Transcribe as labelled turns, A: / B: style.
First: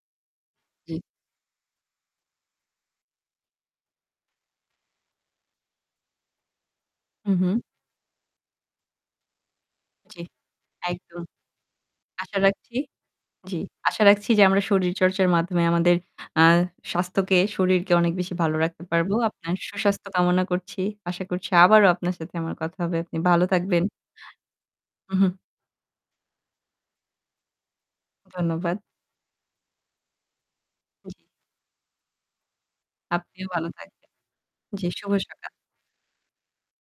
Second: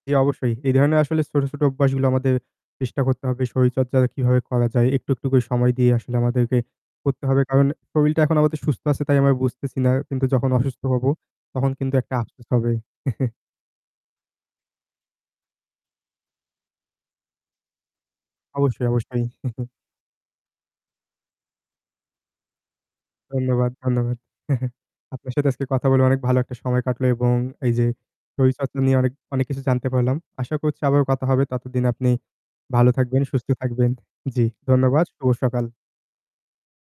A: জী, অবশ্যই। এ ধরনের
B: জি।
A: আসলে ছোট, ছোট অভ্যাসগুলো আমাদের চেষ্টা করতে হবে। শরীরচর্চা কিভাবে করা যায়। একটু, একটু করে সময় দিয়ে আসলে আমাদেরকে করতে হবে।
B: উহু।
A: কারণ শরীরটা এখন আমাদের সুস্থ আছে তাই আমরা বুঝতেছি না।
B: জী,
A: কিন্তু যখন অসুস্থ হব
B: একদম।
A: তখন কিন্তু একটা
B: আশা
A: আফসোস হবে।
B: রাখছি। জ্বি। আশা রাখছি যে আমরা শরীরচর্চার মাধ্যমে আমাদের আ স্বাস্থ্যকে শরীরকে অনেক বেশি ভালো রাখতে
A: অবশ্যই,
B: পারবো।
A: অবশ্যই।
B: আপনার সুস্বাস্থ্য কামনা করছি। আশা করছি আবারও আপনার সাথে আমার কথা হবে। আপনি ভালো
A: ধন্যবাদ,
B: থাকবেন।
A: ধন্যবাদ। আপনার
B: উহু।
A: সাথে আজকে কথা বলে অনেক ভালো একটা সময় কাটলো এবং এই যে শরীর চর্চা
B: ধন্যবাদ।
A: নিয়ে অনেক, অনেক কিছু জানতে পারলাম। আশা করছি আবারও
B: জি।
A: কথা হবে। ততদিন আপনি ভালো থাকবেন, সুস্থ
B: আপনিও ভালো
A: থাকবেন।
B: থাকবেন।
A: জি,
B: জি
A: ধন্যবাদ।
B: শুভ
A: শুভ
B: সকাল।
A: সকাল।